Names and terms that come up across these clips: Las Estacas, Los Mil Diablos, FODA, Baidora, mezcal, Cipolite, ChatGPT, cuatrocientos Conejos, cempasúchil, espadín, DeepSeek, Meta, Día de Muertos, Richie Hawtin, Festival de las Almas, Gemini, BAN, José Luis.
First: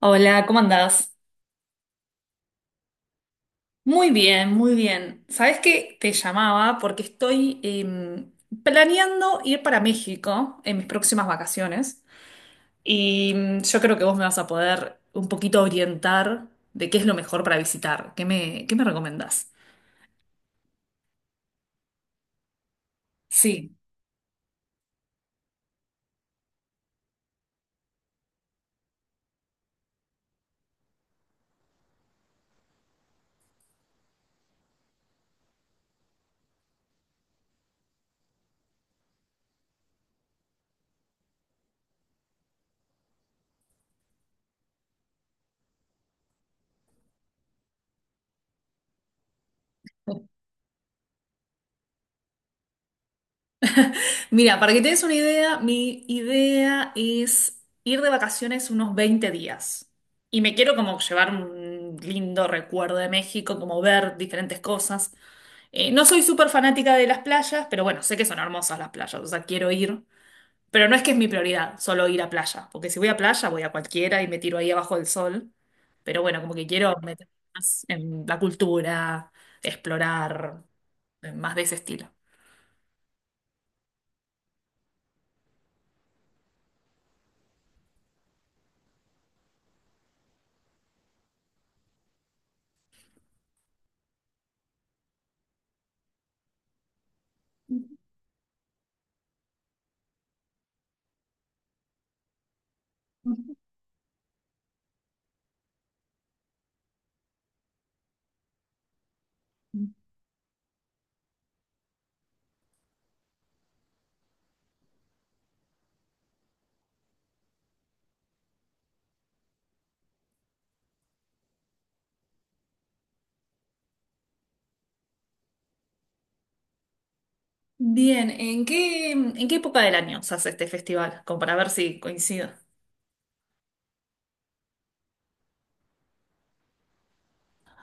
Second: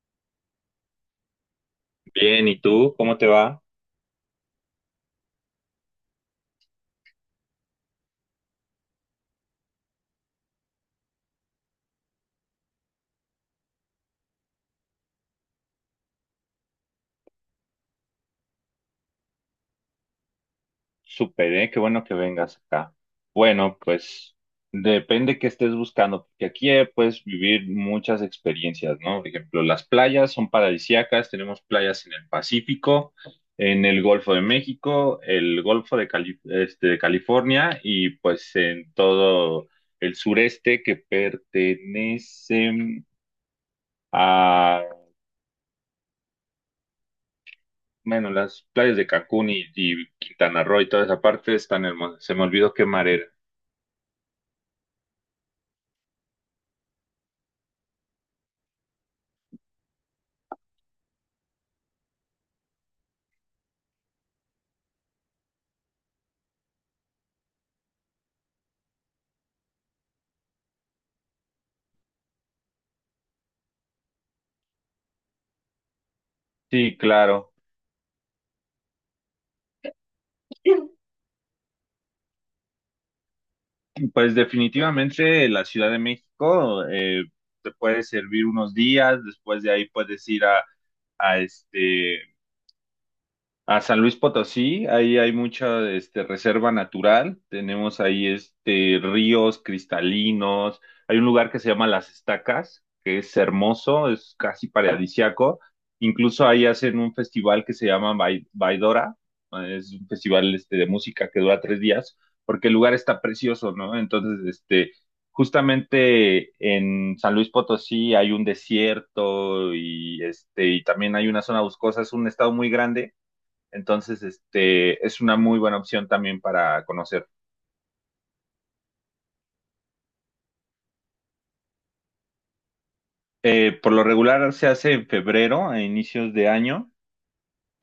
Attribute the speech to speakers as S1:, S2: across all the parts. S1: Hola, ¿cómo andás?
S2: Bien, ¿y tú? ¿Cómo te va?
S1: Muy bien, muy bien. ¿Sabés qué? Te llamaba porque estoy planeando ir para México en mis próximas vacaciones y yo creo que vos me vas a poder un poquito orientar de qué es lo mejor para visitar. ¿Qué me recomendás?
S2: Súper, ¿eh? Qué bueno que vengas acá.
S1: Sí.
S2: Bueno, pues depende qué estés buscando, porque aquí puedes vivir muchas experiencias, ¿no? Por ejemplo, las playas son paradisíacas, tenemos playas en el Pacífico, en el Golfo de México, el Golfo de de California, y pues en todo el sureste que pertenece. Bueno, las playas de Cancún y Quintana Roo y toda esa parte están hermosas. Se me olvidó qué mar era.
S1: Mira, para que te des una idea, mi idea es ir de vacaciones unos 20 días. Y me quiero como llevar un lindo recuerdo de México, como ver diferentes cosas. No soy súper fanática de las playas, pero bueno, sé que son hermosas las playas, o sea, quiero ir. Pero no es que es mi prioridad solo ir a playa, porque si voy a playa voy a cualquiera y me tiro ahí abajo del sol. Pero bueno, como que quiero
S2: Sí,
S1: meter
S2: claro.
S1: más en la cultura, explorar, más de ese estilo.
S2: Pues definitivamente la Ciudad de México te puede servir unos días. Después de ahí puedes ir a a San Luis Potosí. Ahí hay mucha reserva natural, tenemos ahí ríos cristalinos, hay un lugar que se llama Las Estacas, que es hermoso, es casi paradisiaco. Incluso ahí hacen un festival que se llama Baidora, es un festival de música que dura 3 días, porque el lugar está precioso, ¿no? Entonces, justamente en San Luis Potosí hay un desierto y, y también hay una zona boscosa, es un estado muy grande, entonces, es una muy buena opción también para conocer.
S1: Bien, ¿en qué época del año se hace este festival? Como para ver si coincido.
S2: Por lo regular se hace en febrero, a inicios de año,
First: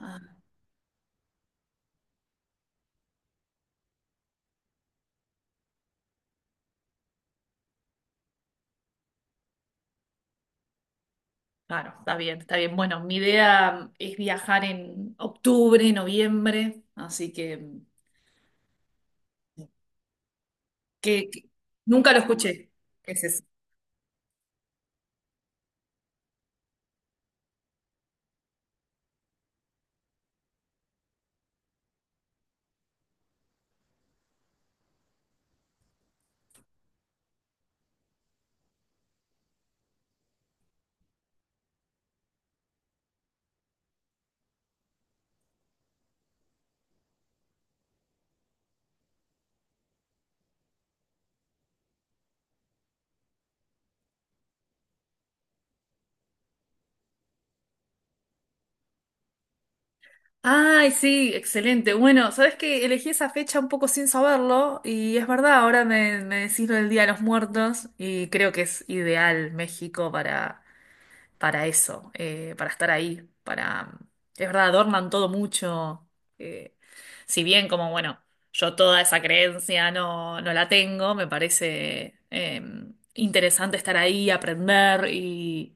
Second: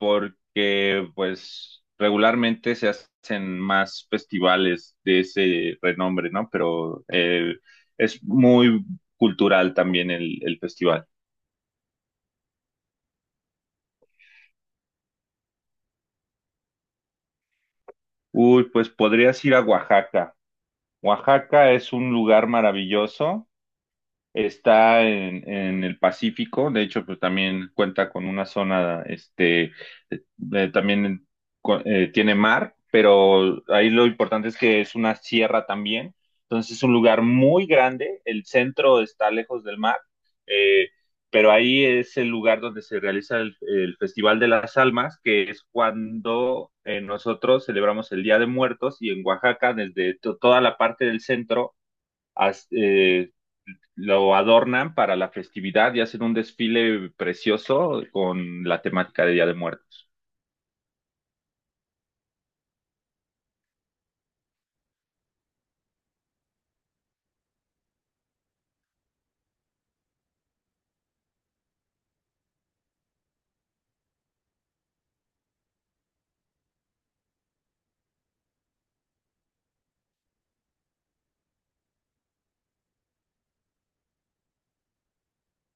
S1: Ah,
S2: pues regularmente se hacen más festivales de ese renombre, ¿no? Pero es muy cultural también el festival.
S1: claro, está bien, está bien. Bueno, mi idea es viajar en octubre, noviembre, así que
S2: Uy, pues podrías ir a Oaxaca.
S1: que, que-
S2: Oaxaca es un
S1: nunca lo
S2: lugar
S1: escuché. Es ese.
S2: maravilloso. Está en el Pacífico, de hecho, pues también cuenta con una zona, también tiene mar, pero ahí lo importante es que es una sierra también, entonces es un lugar muy grande, el centro está lejos del mar. eh, pero ahí es el lugar donde se realiza el Festival de las Almas, que es cuando nosotros celebramos el Día de Muertos, y en Oaxaca, desde toda la parte del centro lo adornan para la festividad y hacen un desfile precioso con la temática de Día de Muertos.
S1: Ay, sí, excelente. Bueno, sabes que elegí esa fecha un poco sin saberlo y es verdad, ahora me decís lo del Día de los Muertos y creo que es ideal México para eso, para estar ahí, para... Es verdad, adornan todo mucho. eh, si bien como, bueno, yo toda esa creencia no, no la tengo, me parece interesante estar ahí, aprender y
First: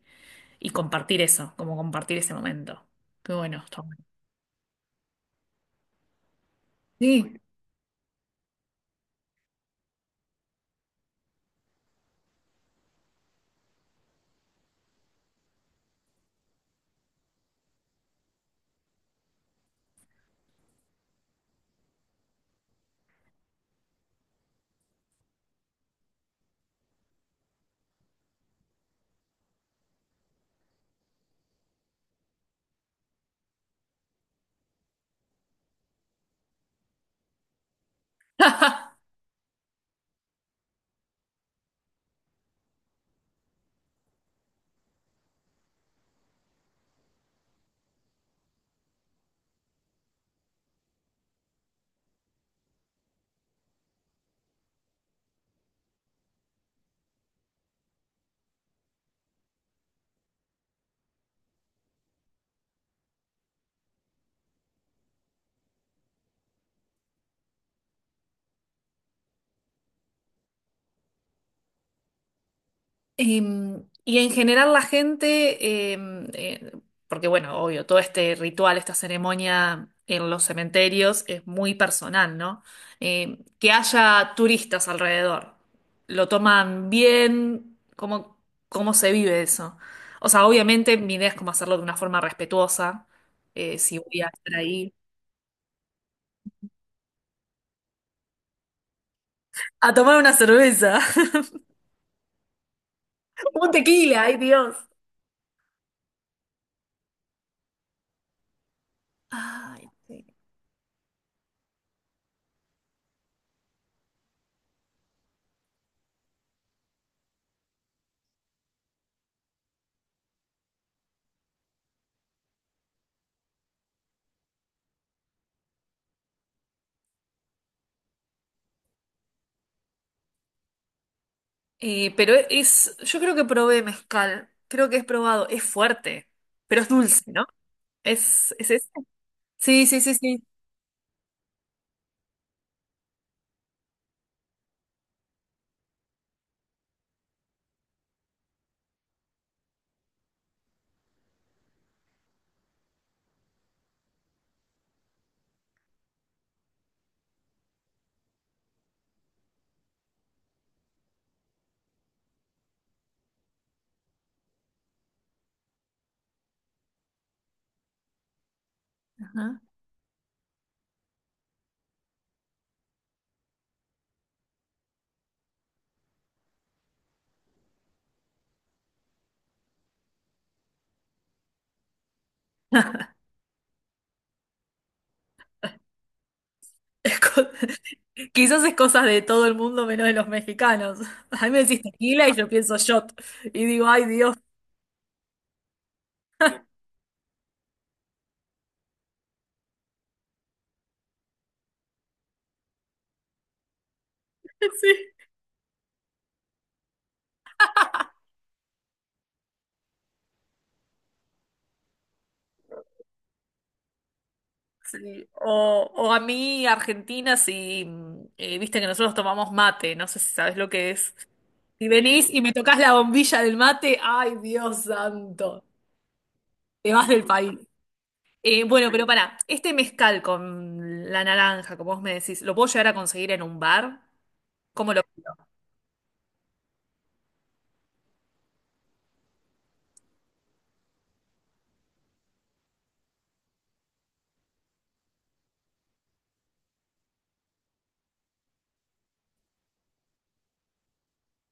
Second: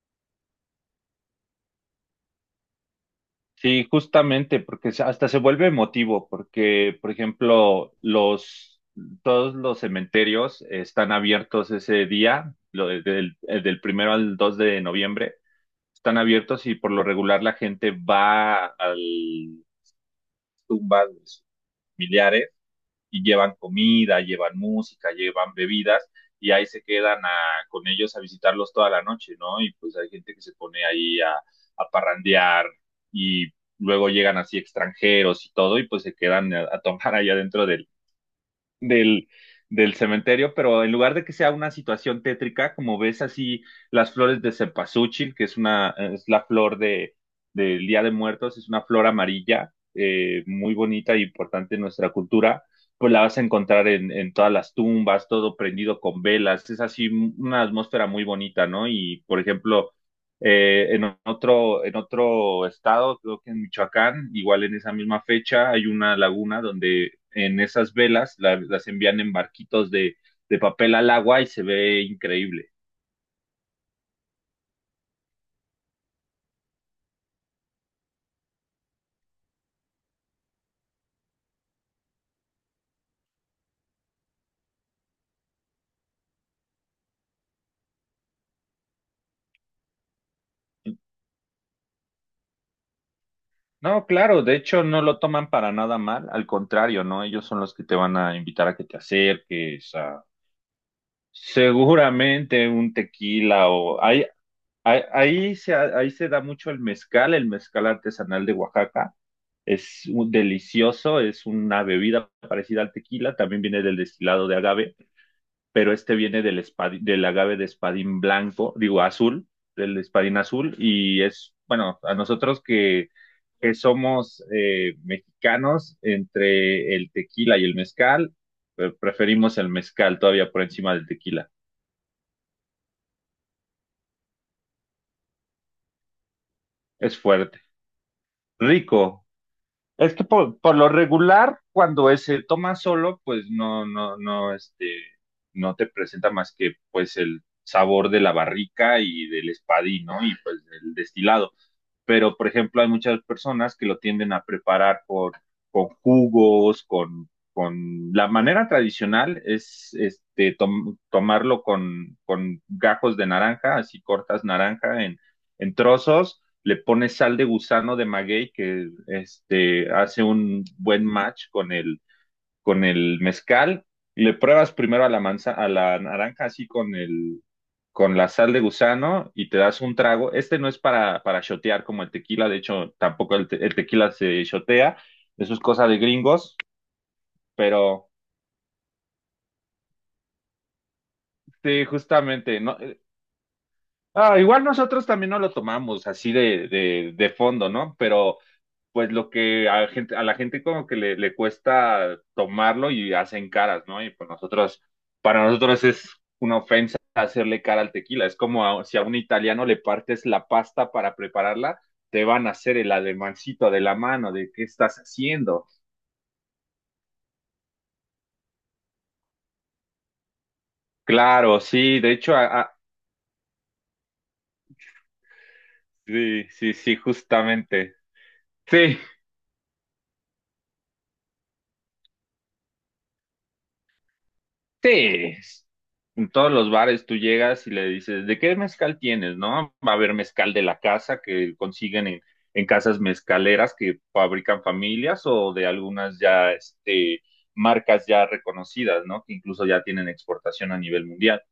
S1: compartir eso, como compartir ese momento. Qué bueno, está
S2: Sí,
S1: bueno.
S2: justamente, porque hasta se vuelve emotivo, porque, por
S1: Sí.
S2: ejemplo, todos los cementerios están abiertos ese día, del, del primero al 2 de noviembre, están abiertos, y por lo regular la gente va al tumbas de sus familiares y llevan comida, llevan música, llevan bebidas, y ahí se quedan con ellos a visitarlos toda la noche, ¿no? Y pues hay gente que se pone ahí a parrandear, y luego llegan así extranjeros y todo, y pues se quedan a tomar allá dentro del, del cementerio, pero en lugar de que sea una situación tétrica, como ves así las flores de cempasúchil, que es una, es la flor del Día de Muertos, es una flor amarilla, muy bonita e importante en nuestra cultura, pues la vas a encontrar en todas las tumbas, todo prendido con velas, es así una atmósfera muy bonita, ¿no? Y por ejemplo, en otro estado, creo que en Michoacán, igual en esa misma fecha, hay una laguna donde en esas velas las envían en barquitos de papel al agua, y se ve increíble.
S1: Y en general la gente, porque bueno, obvio, todo este ritual, esta ceremonia en los cementerios es muy personal, ¿no? Em, que haya turistas alrededor, lo toman bien, ¿cómo se vive eso? O sea, obviamente mi idea es cómo hacerlo de una forma respetuosa, si
S2: No,
S1: voy a
S2: claro,
S1: estar
S2: de hecho
S1: ahí.
S2: no lo toman para nada mal, al contrario, ¿no? Ellos son los que te van a invitar a que te
S1: A
S2: acerques,
S1: tomar
S2: a
S1: una cerveza.
S2: seguramente un tequila
S1: Un
S2: o
S1: tequila,
S2: hay,
S1: ay Dios.
S2: ahí, ahí se da mucho el mezcal artesanal de Oaxaca.
S1: Ay, sí.
S2: Delicioso, es una bebida parecida al tequila, también viene del destilado de agave, pero este viene del agave de espadín blanco, digo azul, del espadín azul, y es, bueno, a nosotros que somos mexicanos, entre el tequila y el mezcal, preferimos el mezcal todavía por encima del tequila.
S1: Pero es, yo creo que probé mezcal, creo que he probado, es fuerte, pero es
S2: Es
S1: dulce, ¿no?
S2: fuerte,
S1: Es ese.
S2: rico.
S1: Sí, sí,
S2: Es
S1: sí,
S2: que
S1: sí.
S2: por lo regular, cuando se toma solo, pues no, no te presenta más que pues el sabor de la barrica y del espadín, ¿no? Y pues del destilado, pero por ejemplo hay muchas personas que lo tienden a preparar con jugos, La manera tradicional es tomarlo con gajos de naranja, así cortas naranja en trozos, le pones sal de gusano de maguey que
S1: Ajá.
S2: hace un buen match con el mezcal, le pruebas primero a la manza, a la naranja así con la sal de gusano, y te das un trago. Este no es para shotear como el tequila, de hecho tampoco el tequila se shotea, eso es cosa de gringos,
S1: Es co-
S2: pero
S1: Quizás es cosa de todo el mundo menos de los mexicanos. A mí me decís
S2: sí,
S1: tequila y yo
S2: justamente,
S1: pienso
S2: no,
S1: shot. Y digo, ay Dios.
S2: igual nosotros también no lo tomamos así de fondo, ¿no? Pero pues lo que a la gente como que le cuesta tomarlo y hacen caras, ¿no? Y pues nosotros,
S1: Sí.
S2: para nosotros es una ofensa hacerle cara al tequila. Es como si a un italiano le partes la pasta para prepararla, te van a hacer el ademancito de la mano, de qué estás
S1: Sí.
S2: haciendo.
S1: O a mí, Argentina, si viste que nosotros tomamos mate, no sé si sabes lo que es.
S2: Claro,
S1: Si
S2: sí, de
S1: venís
S2: hecho,
S1: y me tocas la bombilla del mate, ay, Dios santo,
S2: sí, sí,
S1: te
S2: sí,
S1: vas del país.
S2: justamente.
S1: Bueno,
S2: Sí,
S1: pero pará, este mezcal con la naranja, como vos me decís, ¿lo puedo llegar a conseguir en un bar? ¿Cómo lo...?
S2: sí, en todos los bares tú llegas y le dices, ¿de qué mezcal tienes, no? Va a haber mezcal de la casa que consiguen en casas mezcaleras que fabrican familias, o de algunas ya, marcas ya reconocidas, ¿no? Que incluso ya tienen exportación a nivel mundial.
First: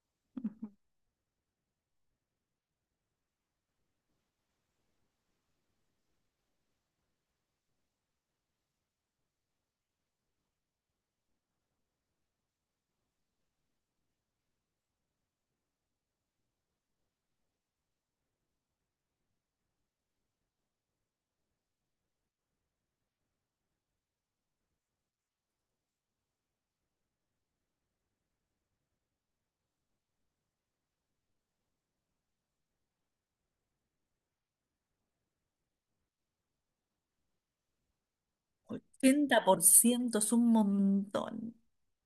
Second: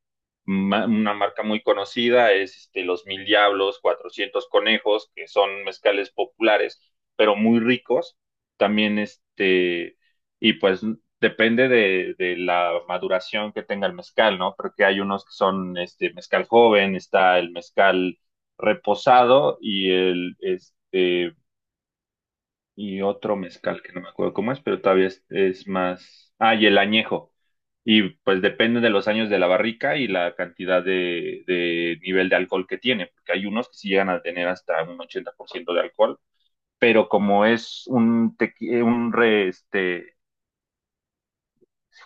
S2: Una marca muy conocida es Los Mil Diablos, cuatrocientos Conejos, que son mezcales populares, pero muy ricos. También y pues depende de la maduración que tenga el mezcal, ¿no? Porque hay unos que son este mezcal joven, está el mezcal reposado y el este y otro mezcal que no me acuerdo cómo es, pero todavía es más. Ah, y el añejo. Y pues depende de los años de la barrica y la cantidad de nivel de alcohol que tiene, porque hay unos que sí llegan a tener hasta un 80% de alcohol, pero como es un, tequi- un re, este,
S1: 80% es un montón.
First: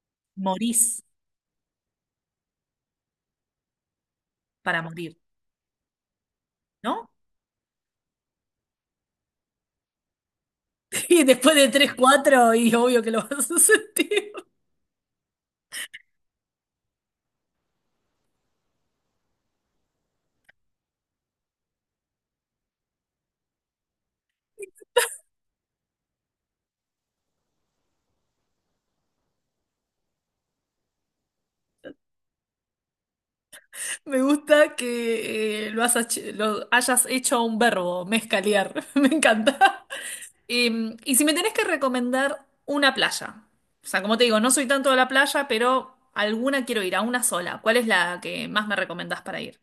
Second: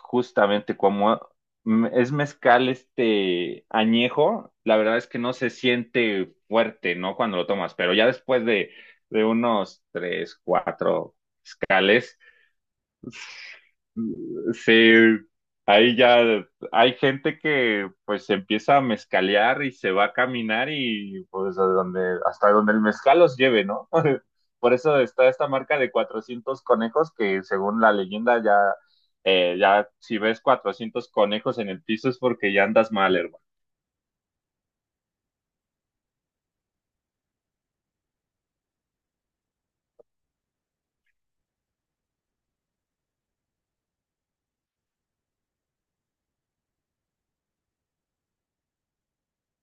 S2: justamente
S1: Morís
S2: como es mezcal este añejo, la
S1: para
S2: verdad es
S1: morir,
S2: que no se siente fuerte,
S1: ¿no?
S2: ¿no? Cuando lo tomas, pero ya después de unos tres, cuatro.
S1: Y después de 3 4, y obvio que lo vas a sentir.
S2: Sí, ahí ya hay gente que pues se empieza a mezcalear y se va a caminar, y pues a donde, hasta donde el mezcal los lleve, ¿no? Por eso está esta marca de cuatrocientos conejos, que según la leyenda ya, ya si ves cuatrocientos conejos en el piso es porque ya andas mal, hermano.
S1: Me gusta que has hecho- lo hayas hecho un verbo, mezcalear. Me encanta. Y si me tenés que recomendar una playa, o sea, como te digo, no soy tanto de la playa, pero alguna quiero ir, a una sola. ¿Cuál es la que más me recomendás para ir?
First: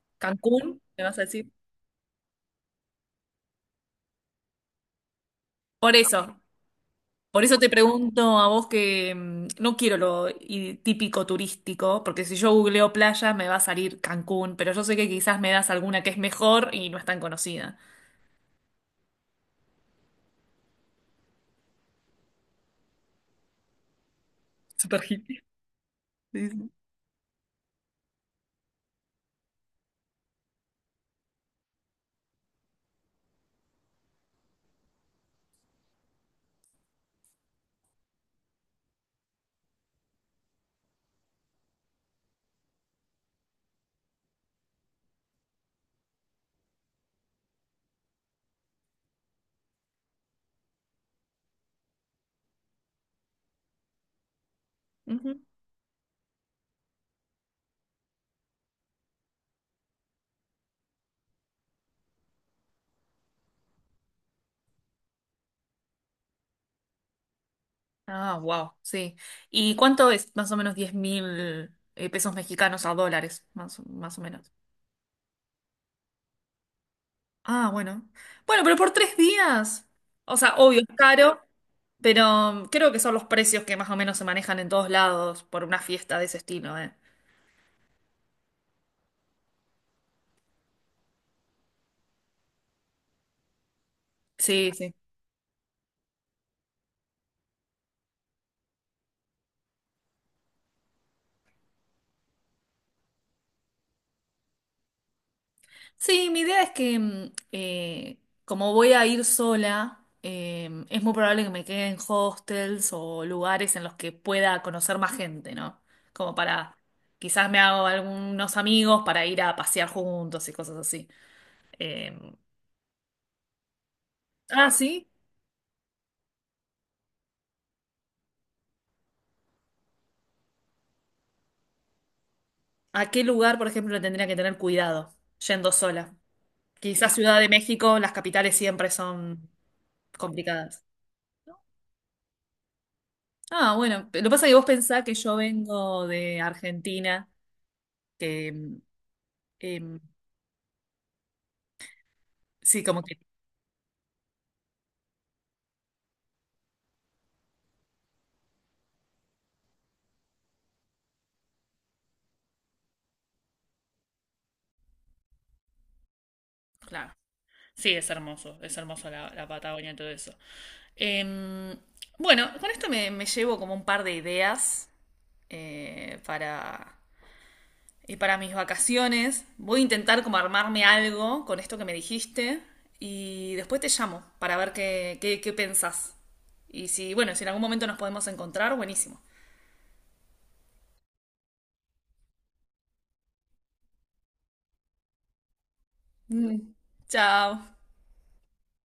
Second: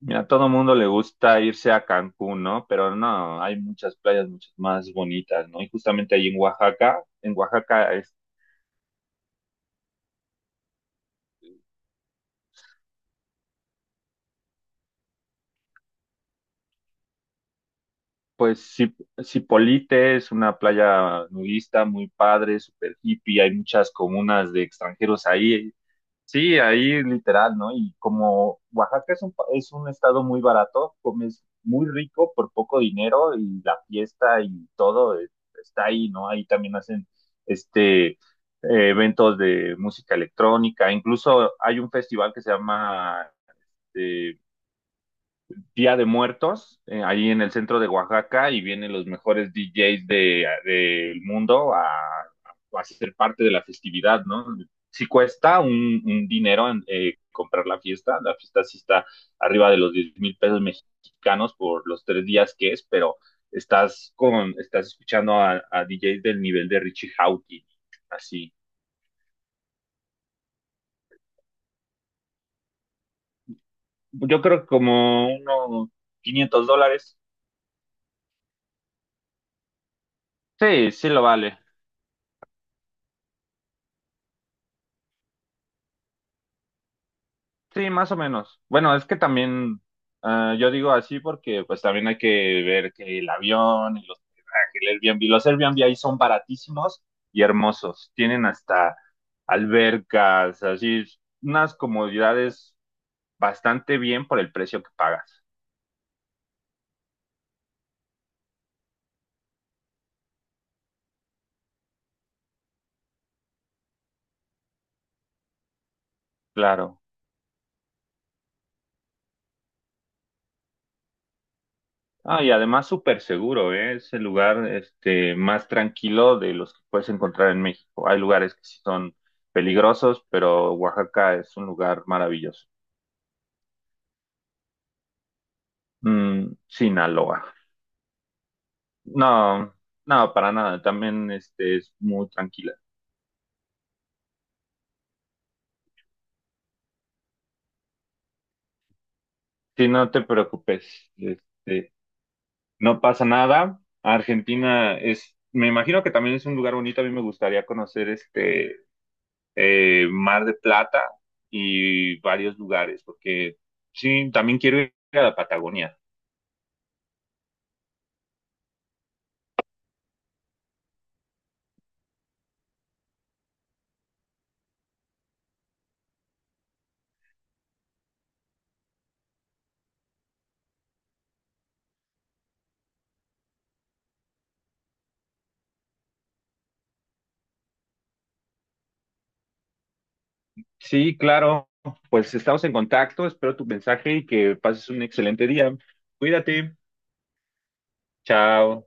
S2: Mira, a todo mundo
S1: ¿Cancún?
S2: le
S1: ¿Me vas a
S2: gusta
S1: decir?
S2: irse a Cancún, ¿no? Pero no, hay muchas playas muchas más bonitas, ¿no? Y
S1: Por
S2: justamente ahí en
S1: eso,
S2: Oaxaca, en
S1: por eso te
S2: Oaxaca.
S1: pregunto a vos que no quiero lo i- típico turístico, porque si yo googleo playa me va a salir Cancún, pero yo sé que quizás me das alguna que es mejor y no es tan conocida.
S2: Pues Ci- Cipolite es una playa nudista muy padre, super hippie, hay muchas comunas de
S1: Super
S2: extranjeros
S1: hippie.
S2: ahí. Sí,
S1: Sí,
S2: ahí literal, ¿no? Y como Oaxaca es es un estado muy barato, comes muy rico por poco dinero, y la fiesta y todo está ahí, ¿no? Ahí también hacen este eh, eventos de música electrónica. Incluso hay un festival que se llama eh, Día de Muertos, ahí en el centro de Oaxaca, y vienen los mejores DJs del mundo a ser parte de la festividad, ¿no? Sí
S1: sí.
S2: cuesta un dinero en, comprar la fiesta sí está arriba de los 10,000 pesos mexicanos por los 3 días que es, pero estás estás escuchando a DJs del nivel de Richie Hawtin,
S1: Ah,
S2: así.
S1: wow, sí. ¿Y cuánto es más o menos 10.000 pesos mexicanos a dólares? Más, o- más o
S2: Yo
S1: menos.
S2: creo que como unos 500 dólares.
S1: Ah, bueno. Bueno, pero por 3 días. O sea, obvio,
S2: Sí,
S1: es
S2: sí lo
S1: caro,
S2: vale.
S1: pero creo que son los precios que más o menos se manejan en todos lados por una fiesta de ese estilo, ¿eh?
S2: Sí, más o menos. Bueno, es que también ah, yo digo así porque pues también hay que ver que el avión y los
S1: Sí,
S2: hospedaje, el
S1: sí.
S2: Airbnb, los Airbnb ahí son baratísimos y hermosos. Tienen hasta albercas, así unas comodidades bastante bien por el precio que pagas.
S1: Sí, mi idea es que como voy a ir sola, es muy probable que me quede en hostels o lugares en los que pueda conocer más gente, ¿no? Como para,
S2: Claro.
S1: quizás me hago algunos amigos para ir a pasear juntos y cosas así. Eh,
S2: Ah, y además súper seguro, ¿eh? Es el lugar
S1: ah, sí.
S2: este más tranquilo de los que puedes encontrar en México. Hay lugares que sí son peligrosos, pero Oaxaca es un lugar maravilloso.
S1: ¿A qué lugar, por ejemplo, le tendría que tener cuidado yendo sola?
S2: Mm,
S1: Quizás Ciudad
S2: Sinaloa.
S1: de México, las capitales siempre son
S2: No, no, para nada.
S1: complicadas.
S2: También este es muy tranquila.
S1: Ah, bueno, lo que pasa es que vos pensás que yo vengo de Argentina, que em,
S2: Sí,
S1: em,
S2: no te preocupes. Este,
S1: sí,
S2: no
S1: como que...
S2: pasa nada. Argentina es, me imagino que también es un lugar bonito. A mí me gustaría conocer este Mar de Plata y varios lugares, porque sí, también quiero ir a la Patagonia.
S1: Claro. Sí, es hermoso la Patagonia y todo eso. Em, bueno, con esto me llevo como un par de ideas para, y para mis vacaciones. Voy a intentar como armarme algo con esto que me dijiste y después te llamo para ver qué pensás. Y si, bueno, si en algún momento nos podemos encontrar, buenísimo.
S2: Sí, claro. Pues estamos en contacto. Espero tu mensaje y que pases un excelente día.
S1: Mm.
S2: Cuídate.
S1: Chao.
S2: Chao.